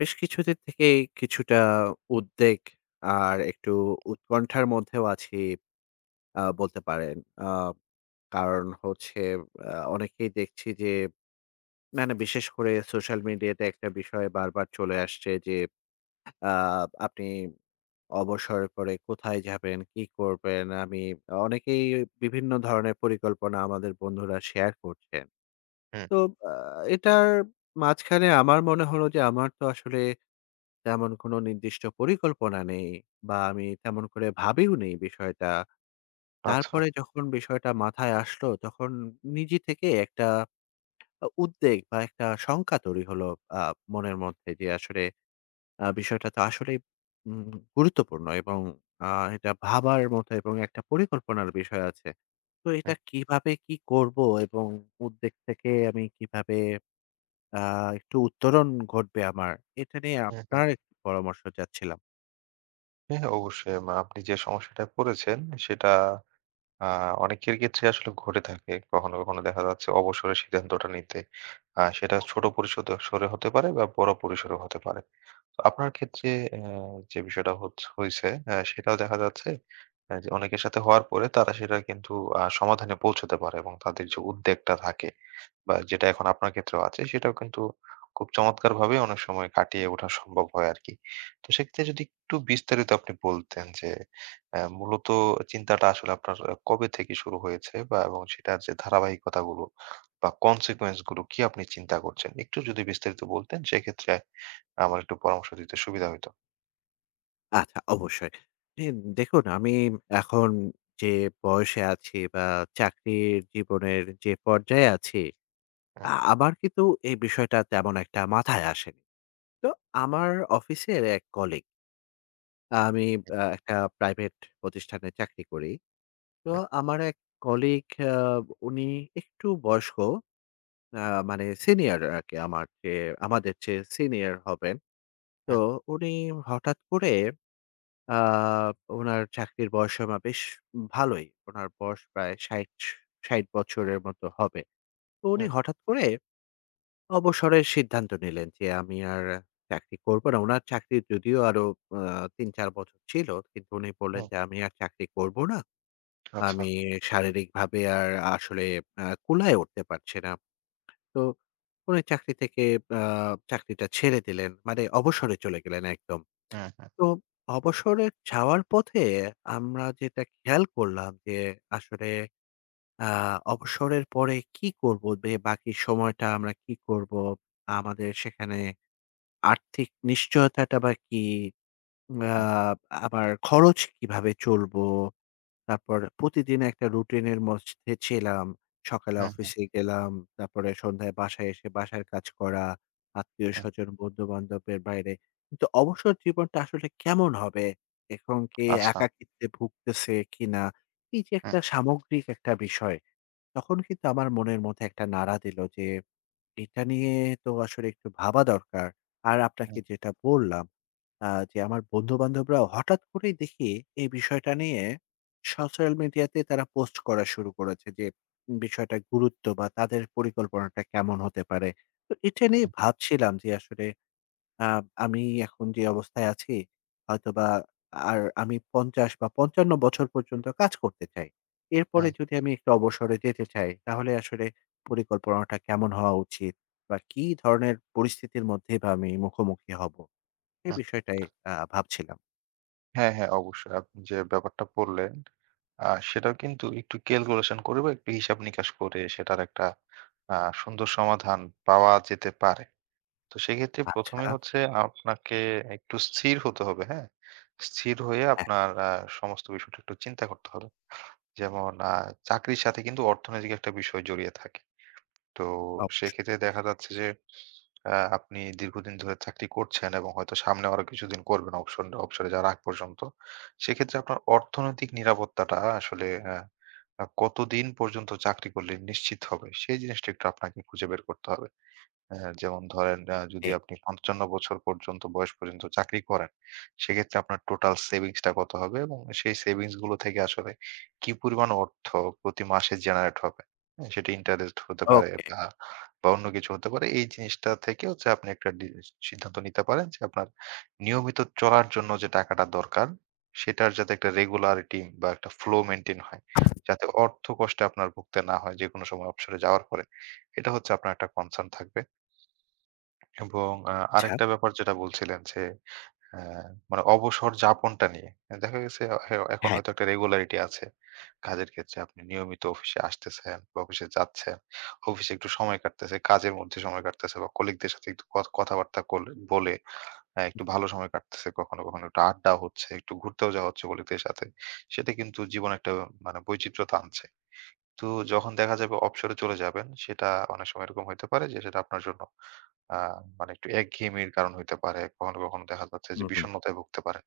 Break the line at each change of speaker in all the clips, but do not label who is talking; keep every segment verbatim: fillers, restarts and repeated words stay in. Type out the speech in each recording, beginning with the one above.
বেশ কিছুদিন থেকেই কিছুটা উদ্বেগ আর একটু উৎকণ্ঠার মধ্যেও আছি আ বলতে পারেন। আ কারণ হচ্ছে আ অনেকেই দেখছি যে মানে বিশেষ করে সোশ্যাল মিডিয়াতে একটা বিষয় বারবার চলে আসছে যে আ আপনি অবসর পরে কোথায় যাবেন, কি করবেন? আমি অনেকেই বিভিন্ন ধরনের পরিকল্পনা আমাদের বন্ধুরা শেয়ার করছেন।
হুম,
তো আ এটার মাঝখানে আমার মনে হলো যে আমার তো আসলে তেমন কোনো নির্দিষ্ট পরিকল্পনা নেই বা আমি তেমন করে ভাবিও নেই বিষয়টা।
আচ্ছা।
তারপরে যখন বিষয়টা মাথায় আসলো, তখন নিজে থেকে একটা আ উদ্বেগ বা একটা শঙ্কা তৈরি হলো আ মনের মধ্যে যে আসলে আ বিষয়টা তো আসলেই উম গুরুত্বপূর্ণ এবং আ এটা ভাবার মতো এবং একটা পরিকল্পনার বিষয় আছে। তো
হুম,
এটা কিভাবে কি করব এবং উদ্বেগ থেকে আমি কিভাবে আ একটু উত্তরণ ঘটবে আমার, এটা নিয়ে
হুম, হুম।
আপনার একটু পরামর্শ চাচ্ছিলাম।
হ্যাঁ, অবশ্যই। মা আপনি যে সমস্যাটায় পড়েছেন সেটা আ অনেকের ক্ষেত্রে আসলে ঘটে থাকে। কখনো, কখনো দেখা যাচ্ছে অবসরের সিদ্ধান্তটা নিতে। আ সেটা ছোট পরিসরে সরে হতে পারে বা বড় পরিসরে হতে পারে। তো আপনার ক্ষেত্রে অ্যা যে বিষয়টা হচ্ছ হইছে অ্যা সেটাও দেখা যাচ্ছে অ্যা যে অনেকের সাথে হওয়ার পরে তারা সেটা কিন্তু আ সমাধানে পৌঁছাতে পারে এবং তাদের যে উদ্বেগটা থাকে বা যেটা এখন আপনার ক্ষেত্রেও আছে, সেটাও কিন্তু খুব চমৎকারভাবে অনেক সময় কাটিয়ে ওঠা সম্ভব হয় আরকি। তো সেক্ষেত্রে যদি একটু বিস্তারিত আপনি বলতেন যে অ্যা মূলত চিন্তাটা আসলে আপনার আ কবে থেকে শুরু হয়েছে বা, এবং সেটার যে ধারাবাহিকতাগুলো বা consequence গুলো কি আপনি চিন্তা করছেন? একটু যদি বিস্তারিত বলতেন, সেক্ষেত্রে আমার একটু পরামর্শ দিতে সুবিধা হইতো।
আচ্ছা, অবশ্যই। ই দেখুন আমি এখন যে বয়সে আছি বা চাকরির জীবনের যে পর্যায়ে আছি, আ
হুম,
আমার কিন্তু এই বিষয়টা তেমন একটা মাথায় আসেনি। তো আমার অফিসের এক কলিগ, আমি
হুম,
আ একটা প্রাইভেট প্রতিষ্ঠানে চাকরি করি। তো আমার এক কলিগ আ উনি একটু বয়স্ক, আ মানে সিনিয়র আরকি আমার চেয়ে আমাদের চেয়ে সিনিয়র হবেন। তো
হুম,
উনি হঠাৎ করে আ উনার চাকরির বয়সসীমা বেশ ভালোই। উনার বয়স প্রায় ষাট ষাট বছরের মতো হবে। তো উনি
হুম, হুম,
হঠাৎ করে অবসরের সিদ্ধান্ত নিলেন যে, "আমি আর চাকরি করব না।" উনার চাকরি যদিও আরো আ তিন চার বছর ছিল। কিন্তু উনি বললেন
হুম।
যে, "আমি আর চাকরি করব না।
আচ্ছা।
আমি শারীরিকভাবে আর আসলে আ কুলায় উঠতে পারছি না। তো কোন চাকরি থেকে আ চাকরিটা ছেড়ে দিলেন। মানে অবসরে চলে গেলেন একদম।
হুম, হুম,
তো অবসরে যাওয়ার পথে আমরা যেটা খেয়াল করলাম যে আসলে আ অবসরের পরে কি করব? বে বাকি সময়টা আমরা কি করব? আমাদের সেখানে আর্থিক নিশ্চয়তাটা বা কি? আ
হুম,
আবার খরচ কিভাবে চলবো? তারপর প্রতিদিন একটা রুটিনের মধ্যে ছিলাম। সকালে
হুম, হুম,
অফিসে গেলাম, তারপরে সন্ধ্যায় বাসায় এসে বাসার কাজ করা,
হুম।
আত্মীয়স্বজন, বন্ধু-বান্ধবের বাইরে। কিন্তু অবসর জীবনটা আসলে কেমন হবে? এখন কি
আচ্ছা।
একাকিত্বে ভুগতেছে কিনা? এই যে
হুম,
একটা সামগ্রিক একটা বিষয়, তখন কিন্তু আমার মনের মধ্যে একটা নাড়া দিল যে এটা নিয়ে তো আসলে একটু ভাবা দরকার। আর
হুম,
আপনাকে যেটা বললাম, আ যে আমার বন্ধু-বান্ধবরা হঠাৎ করেই দেখি এই বিষয়টা নিয়ে সোশ্যাল মিডিয়াতে তারা পোস্ট করা শুরু করেছে যে বিষয়টার গুরুত্ব বা তাদের পরিকল্পনাটা কেমন হতে পারে। তো এটা নিয়ে ভাবছিলাম যে আসলে আ আমি এখন যে অবস্থায় আছি হয়তোবা আর আমি পঞ্চাশ বা পঞ্চান্ন বছর পর্যন্ত কাজ করতে চাই। এরপরে
হুম,
যদি আমি একটু অবসরে যেতে চাই, তাহলে আসলে পরিকল্পনাটা কেমন হওয়া উচিত? বা কি ধরনের পরিস্থিতির মধ্যে বা আমি মুখোমুখি হব? এই
হুম।
বিষয়টাই আ ভাবছিলাম।
হ্যাঁ, হ্যাঁ, অবশ্যই। আপনি যে ব্যাপারটা বললেন আ সেটাও কিন্তু একটু ক্যালকুলেশন করে বা একটু হিসাব-নিকাশ করে সেটার একটা আ সুন্দর সমাধান পাওয়া যেতে পারে। তো সেক্ষেত্রে প্রথম
আচ্ছা,
এ হচ্ছে আপনাকে একটু স্থির হতে হবে, হ্যাঁ? স্থির হয়ে
হ্যাঁ,
আপনার আ সমস্ত বিষয়টা একটু চিন্তা করতে হবে। যেমন আ চাকরির সাথে কিন্তু অর্থনৈতিক একটা বিষয় জড়িয়ে থাকে। তো
অবশ্যই।
সেক্ষেত্রে দেখা যাচ্ছে যে আ আপনি দীর্ঘদিন ধরে চাকরি করছেন, এবং হয়তো সামনে আরো কিছুদিন করবেন অবসন অবসরে যাওয়ার আগ পর্যন্ত। সেক্ষেত্রে আপনার অর্থনৈতিক নিরাপত্তাটা আসলে আ আ কতদিন পর্যন্ত চাকরি করলে নিশ্চিত হবে? সেই জিনিসটা একটু আপনাকে খুঁজে বের করতে হবে। হ্যাঁ, যেমন ধরেন, আ যদি
জি,
আপনি পঞ্চান্ন বছর পর্যন্ত বয়স পর্যন্ত চাকরি করেন, সেক্ষেত্রে আপনার টোটাল সেভিংস টা কত হবে এবং সেই সেভিংস গুলো থেকে আসলে কি পরিমাণ অর্থ প্রতি মাসে জেনারেট হবে। হ্যাঁ? সেটা ইন্টারেস্ট হতে পারে
ওকে,
বা, বা অন্য কিছু হতে পারে। এই জিনিসটা থেকে হচ্ছে আপনি একটা ডি সিদ্ধান্ত নিতে পারেন যে আপনার নিয়মিত চলার জন্য যে টাকাটা দরকার, সেটার যাতে একটা রেগুলারিটি বা একটা ফ্লো মেইনটেইন হয়। যাতে অর্থ কষ্টে আপনার ভুগতে না হয় যেকোনো সময় অবসরে যাওয়ার পরে। এটা হচ্ছে আপনার একটা কনসার্ন থাকবে। এবং আ
আচ্ছা,
আরেকটা ব্যাপার যেটা বলছিলেন যে, আ মানে অবসর যাপনটা নিয়ে। দেখা গেছে এ এখন
হ্যাঁ,
হয়তো একটা রেগুলারিটি আছে। কাজের ক্ষেত্রে আপনি নিয়মিত অফিসে আসতেছেন বা অফিসে যাচ্ছেন। অফিসে একটু সময় কাটতেছে, কাজের মধ্যে সময় কাটতেছে, বা কলিগদের সাথে একটু ক কথাবার্তা কল বলে আ একটু ভালো সময় কাটতেছে। কখনো, কখনো একটু আড্ডা হচ্ছে, একটু ঘুরতেও যাওয়া হচ্ছে কলিগদের সাথে। সেটা কিন্তু জীবনে একটা মানে বৈচিত্র্যতা আনছে। তো যখন দেখা যাবে অবসরে চলে যাবেন, সেটা অনেক সময় এরকম হইতে পারে যে সেটা আপনার জন্য আ মানে একটু একঘেয়েমির কারণ হইতে পারে। কখনো, কখনো দেখা যাচ্ছে
হুম,
যে
হুম।
বিষণ্ণতায় ভুগতে পারেন।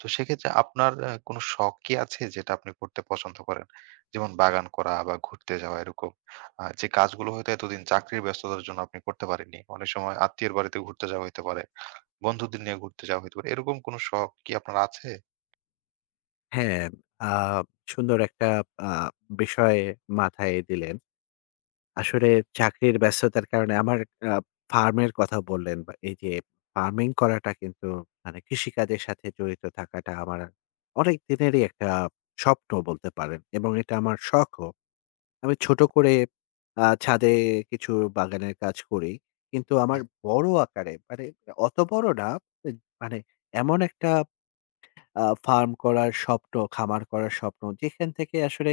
তো সেক্ষেত্রে আপনার আ কোনো শখ কি আছে যেটা আপনি করতে পছন্দ করেন? যেমন বাগান করা বা ঘুরতে যাওয়া এরকম। আ যে কাজগুলো হয়তো এতদিন চাকরির ব্যস্ততার জন্য আপনি করতে পারেননি। অনেক সময় আত্মীয়ের বাড়িতে ঘুরতে যাওয়া হইতে পারে, বন্ধুদের নিয়ে ঘুরতে যাওয়া হইতে পারে। এরকম কোনো শখ কি আপনার আছে?
হ্যাঁ, আ সুন্দর একটা আ বিষয় মাথায় দিলেন। আসলে চাকরির ব্যস্ততার কারণে আমার আ ফার্মের কথা বললেন বা এই যে ফার্মিং করাটা কিন্তু মানে কৃষিকাজের সাথে জড়িত থাকাটা আমার অনেক দিনেরই একটা স্বপ্ন বলতে পারেন এবং এটা আমার শখও। আমি ছোট করে আ ছাদে কিছু বাগানের কাজ করি। কিন্তু আমার
হ্যাঁ,
বড় আকারে মানে অত বড় না এ মানে এমন একটা আ ফার্ম করার স্বপ্ন, খামার করার স্বপ্ন যেখান থেকে আসলে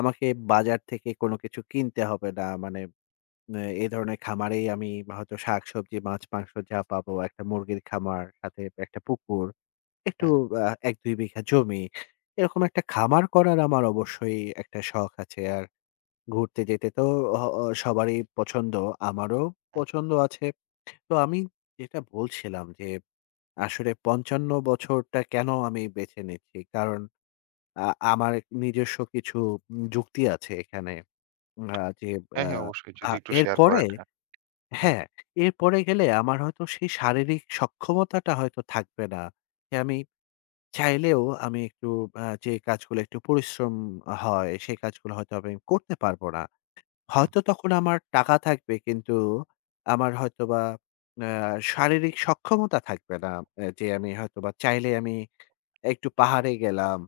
আমাকে বাজার থেকে কোনো কিছু কিনতে হবে না। মানে এ এই ধরনের খামারেই আমি হয়তো শাকসবজি, মাছ-মাংস যা পাবো, একটা মুরগির
হ্যাঁ,
খামার, সাথে একটা পুকুর, একটু
হ্যাঁ,
আ এক দুই বিঘা জমি। এরকম একটা খামার করার আমার অবশ্যই একটা শখ আছে। আর ঘুরতে যেতে তো অ অ সবারই পছন্দ, আমারও
হ্যাঁ।
পছন্দ আছে। তো আমি যেটা বলছিলাম যে আসলে পঞ্চান্ন বছরটা কেন আমি বেছে নিচ্ছি? কারণ আ আমার নিজস্ব কিছু উম যুক্তি আছে এখানে। আ যে
হ্যাঁ,
আ
হ্যাঁ, অবশ্যই।
আ
যদি একটু শেয়ার
এরপরে
করেন। হ্যাঁ। হুম,
হ্যাঁ, এরপরে গেলে আমার হয়তো সেই শারীরিক সক্ষমতাটা হয়তো থাকবে না। যে আমি চাইলেও আমি একটু আ যে কাজগুলো একটু পরিশ্রম হয়, সেই কাজগুলো হয়তো আমি করতে পারব না।
হুম,
হয়তো তখন আমার টাকা থাকবে কিন্তু আমার হয়তোবা আ শারীরিক সক্ষমতা থাকবে না। অ্যা যে আমি হয়তোবা চাইলে আমি একটু পাহাড়ে গেলাম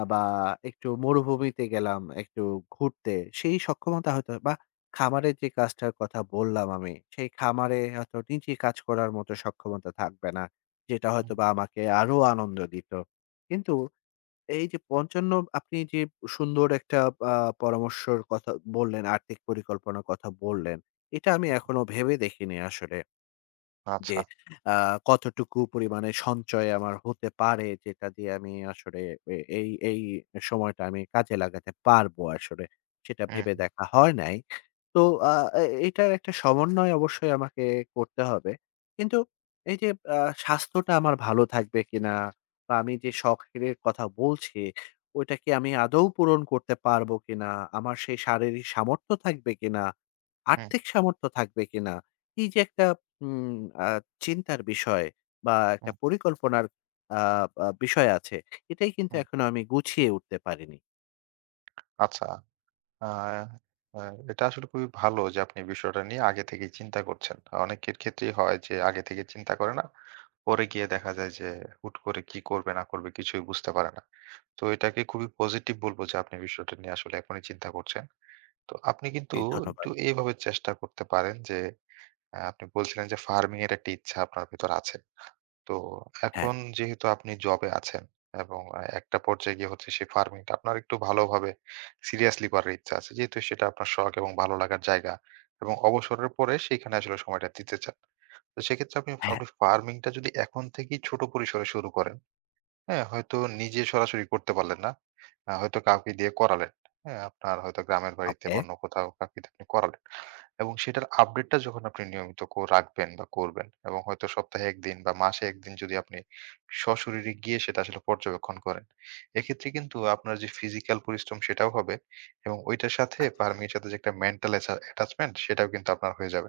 আ বা একটু মরুভূমিতে গেলাম একটু ঘুরতে। সেই সক্ষমতা হয়তো বা খামারের যে কাজটার কথা বললাম আমি, সেই খামারে হয়তো নিজে কাজ করার মতো সক্ষমতা থাকবে না। যেটা
হুম।
হয়তোবা আমাকে আরো আনন্দ দিত। কিন্তু এই যে পঞ্চান্ন আপনি যে সুন্দর একটা আ পরামর্শর কথা বললেন, আর্থিক পরিকল্পনার কথা বললেন, এটা আমি এখনো ভেবে দেখিনি আসলে। যে
আচ্ছা।
আ কতটুকু পরিমাণে সঞ্চয় আমার হতে পারে যেটা দিয়ে আমি আসলে এ এই, এই সময়টা আমি কাজে লাগাতে পারবো আসলে। সেটা ভেবে
হুম,
দেখা হয় নাই। তো আ এ এটার একটা সমন্বয় অবশ্যই আমাকে করতে হবে। কিন্তু এই যে আ স্বাস্থ্যটা আমার ভালো থাকবে কিনা বা আমি যে শখের কথা বলছি, ওইটা কি আমি আদৌ পূরণ করতে পারবো কিনা? আমার সেই শারীরিক সামর্থ্য থাকবে কিনা?
হুম,
আর্থিক সামর্থ্য থাকবে কিনা? এই যে একটা হুম, আ চিন্তার বিষয় বা একটা
হুম,
পরিকল্পনার আ আ বিষয় আছে। এটাই কিন্তু
হুম।
এখনো আমি গুছিয়ে উঠতে পারিনি।
আচ্ছা। আ আ এটা আসলে খুবই ভালো যে আপনি বিষয়টা নিয়ে আগে থেকেই চিন্তা করছেন। অনেকের ক্ষেত্রেই হয় যে আগে থেকে চিন্তা করে না। পরে গিয়ে দেখা যায় যে হুট করে কি করবে না করবে কিছুই বুঝতে পারে না। তো এটাকে খুবই পজিটিভ বলব যে আপনি বিষয়টা নিয়ে আসলে এখনই চিন্তা করছেন। তো আপনি কিন্তু
এই
একটু
ধন্যবাদ।
এভাবে চেষ্টা করতে পারেন যে, আ আপনি বলছিলেন যে ফার্মিং এর একটা ইচ্ছা আপনার ভেতর আছে। তো
হ্যাঁ,
এখন যেহেতু আপনি জবে আছেন এবং আ একটা পর্যায়ে গিয়ে হচ্ছে সেই ফার্মিং টা আপনার একটু ভালোভাবে সিরিয়াসলি করার ইচ্ছা আছে। যেহেতু সেটা আপনার শখ এবং ভালো লাগার জায়গা এবং অবসরের পরে সেইখানে আসলে সময়টা দিতে চান। তো সেক্ষেত্রে আপনি,
হ্যাঁ,
আপনি ফার্মিং টা যদি এখন থেকেই ছোট পরিসরে শুরু করেন, হ্যাঁ, হয়তো নিজে সরাসরি করতে পারলেন না। আ হয়তো কাউকে দিয়ে করালেন। হ্যাঁ? আপনার হয়তো গ্রামের বাড়িতে
ওকে।
বা অন্য কোথাও কাউকে দিয়ে আপনি করালেন। এবং সেটার আপডেটটা যখন আপনি নিয়মিত কো রাখবেন বা করবেন, এবং হয়তো সপ্তাহে এক দিন বা মাসে এক দিন যদি আপনি সশরীরে গিয়ে সেটা আসলে পর্যবেক্ষণ করেন। এক্ষেত্রে কিন্তু আপনার যে ফিজিক্যাল পরিশ্রম সেটাও হবে এবং ওইটার সাথে,
আচ্ছা।
ফার্মিং এর সাথে যে একটা মেন্টাল এচা অ্যাটাচমেন্ট, সেটাও কিন্তু আপনার হয়ে যাবে।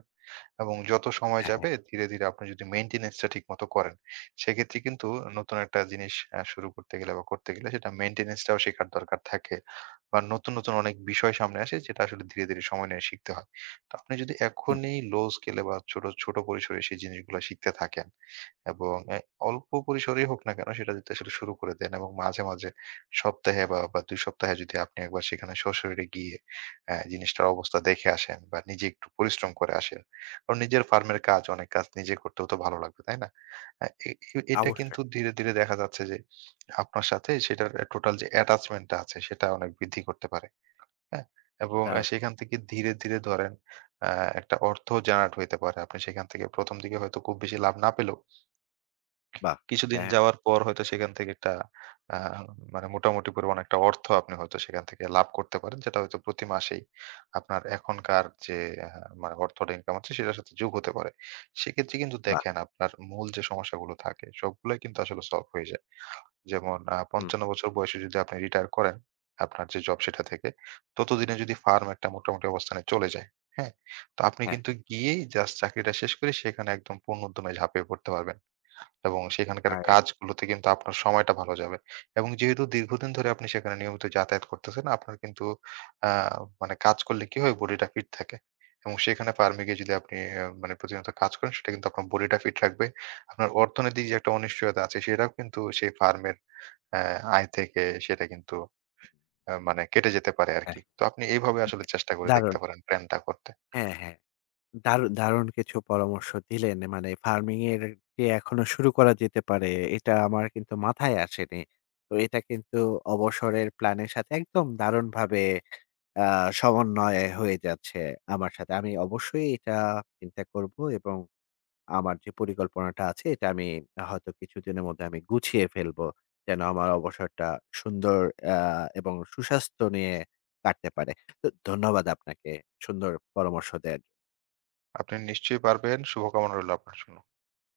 এবং যত সময়
হ্যাঁ, হ্যাঁ।
যাবে ধীরে, ধীরে আপনি যদি মেইনটেন্যান্স টা ঠিকমতো করেন, সেক্ষেত্রে কিন্তু নতুন একটা জিনিস আ শুরু করতে গেলে বা করতে গেলে সেটা মেইনটেন্যান্স টাও শেখার দরকার থাকে। বা নতুন, নতুন অনেক বিষয় সামনে আসে যেটা আসলে ধীরে, ধীরে সময় নিয়ে শিখতে হয়। তো আপনি যদি
হুম,
এখনই লো স্কেলে বা ছোট, ছোট পরিসরে সেই জিনিসগুলা শিখতে থাকেন, এবং এ অল্প পরিসরেই হোক না কেন সেটা যদি আসলে শুরু করে দেন, এবং মাঝে, মাঝে সপ্তাহে বা, বা দুই সপ্তাহে যদি আপনি একবার সেখানে সশরীরে গিয়ে অ্যা জিনিসটার অবস্থা দেখে আসেন বা নিজে একটু পরিশ্রম করে আসেন। কারণ নিজের ফার্মের কাজ, অনেক কাজ নিজে করতেও তো ভালো লাগবে, তাই না? আ এ এ এটা কিন্তু
অবশ্যই।
ধীরে, ধীরে দেখা যাচ্ছে যে আপনার সাথে সেটার এ টোটাল যে attachment টা আছে, সেটা অনেক বৃদ্ধি করতে পারে, হ্যাঁ? এবং আ
তার
সেখান থেকে ধীরে, ধীরে ধরেন আ একটা অর্থ জেনারেট হইতে পারে। আপনি সেখান থেকে প্রথম দিকে হয়তো খুব বেশি লাভ না পেলেও
বাহ!
কিছুদিন
হ্যাঁ, হ্যাঁ,
যাওয়ার পর হয়তো সেখান থেকে একটা আ মানে মোটামুটি পরিমাণ একটা অর্থ আপনি হয়তো সেখান থেকে লাভ করতে পারেন। যেটা হয়তো প্রতি মাসেই আপনার এখনকার যে আ মানে অর্থটা ইনকাম হচ্ছে, সেটার সাথে যোগ হতে পারে। সেক্ষেত্রে কিন্তু
বাহ!
দেখেন আপনার মূল যে সমস্যাগুলো থাকে, সবগুলাই কিন্তু আসলে সলভ হয়ে যায়। যেমন আ
হুম,
পঞ্চান্ন বছর বয়সে যদি আপনি রিটায়ার করেন, আপনার যে জব সেটা থেকে, ততদিনে যদি ফার্ম একটা মোটামুটি অবস্থানে চলে যায়, হ্যাঁ? তো আপনি
হ্যাঁ,
কিন্তু গিয়েই জাস্ট চাকরিটা শেষ করে সেখানে একদম পূর্ণ উদ্যমে ঝাঁপিয়ে পড়তে পারবেন। এবং সেখানকার
রাইট।
কাজগুলোতে কিন্তু আপনার সময়টা ভালো যাবে। এবং যেহেতু দীর্ঘদিন ধরে আপনি সেখানে নিয়মিত যাতায়াত করতেছেন, আপনার কিন্তু, আ মানে কাজ করলে কি হয়? বডিটা ফিট থাকে। এবং সেখানে ফার্মে গিয়ে যদি আপনি আ মানে প্রতিনিয়ত কাজ করেন, সেটা কিন্তু আপনার বডিটা ফিট রাখবে। আপনার অর্থনৈতিক যে একটা অনিশ্চয়তা আছে, সেটাও কিন্তু সেই ফার্মের অ্যা আয় থেকে, সেটা কিন্তু আ মানে কেটে যেতে পারে
হ্যাঁ,
আরকি। তো আপনি এইভাবে আসলে চেষ্টা করে দেখতে
দারুণ।
পারেন প্ল্যানটা করতে।
হ্যাঁ, হ্যাঁ। দারুণ, দারুণ কিছু পরামর্শ দিলেন। মানে ফার্মিং এর যে এখনো শুরু করা যেতে পারে, এটা আমার কিন্তু মাথায় আসেনি। তো এটা কিন্তু অবসরের প্ল্যানের সাথে একদম দারুণভাবে আ সমন্বয় হয়ে যাচ্ছে আমার সাথে। আমি অবশ্যই এটা চিন্তা করব এবং আমার যে পরিকল্পনাটা আছে এটা আমি হয়তো কিছুদিনের মধ্যে আমি গুছিয়ে ফেলবো। যেন আমার অবসরটা সুন্দর আ এবং সুস্বাস্থ্য নিয়ে কাটতে পারে। তো ধন্যবাদ আপনাকে সুন্দর পরামর্শ দেয়ার
আপনি নিশ্চয়ই পারবেন। শুভকামনা রইল আপনার জন্য।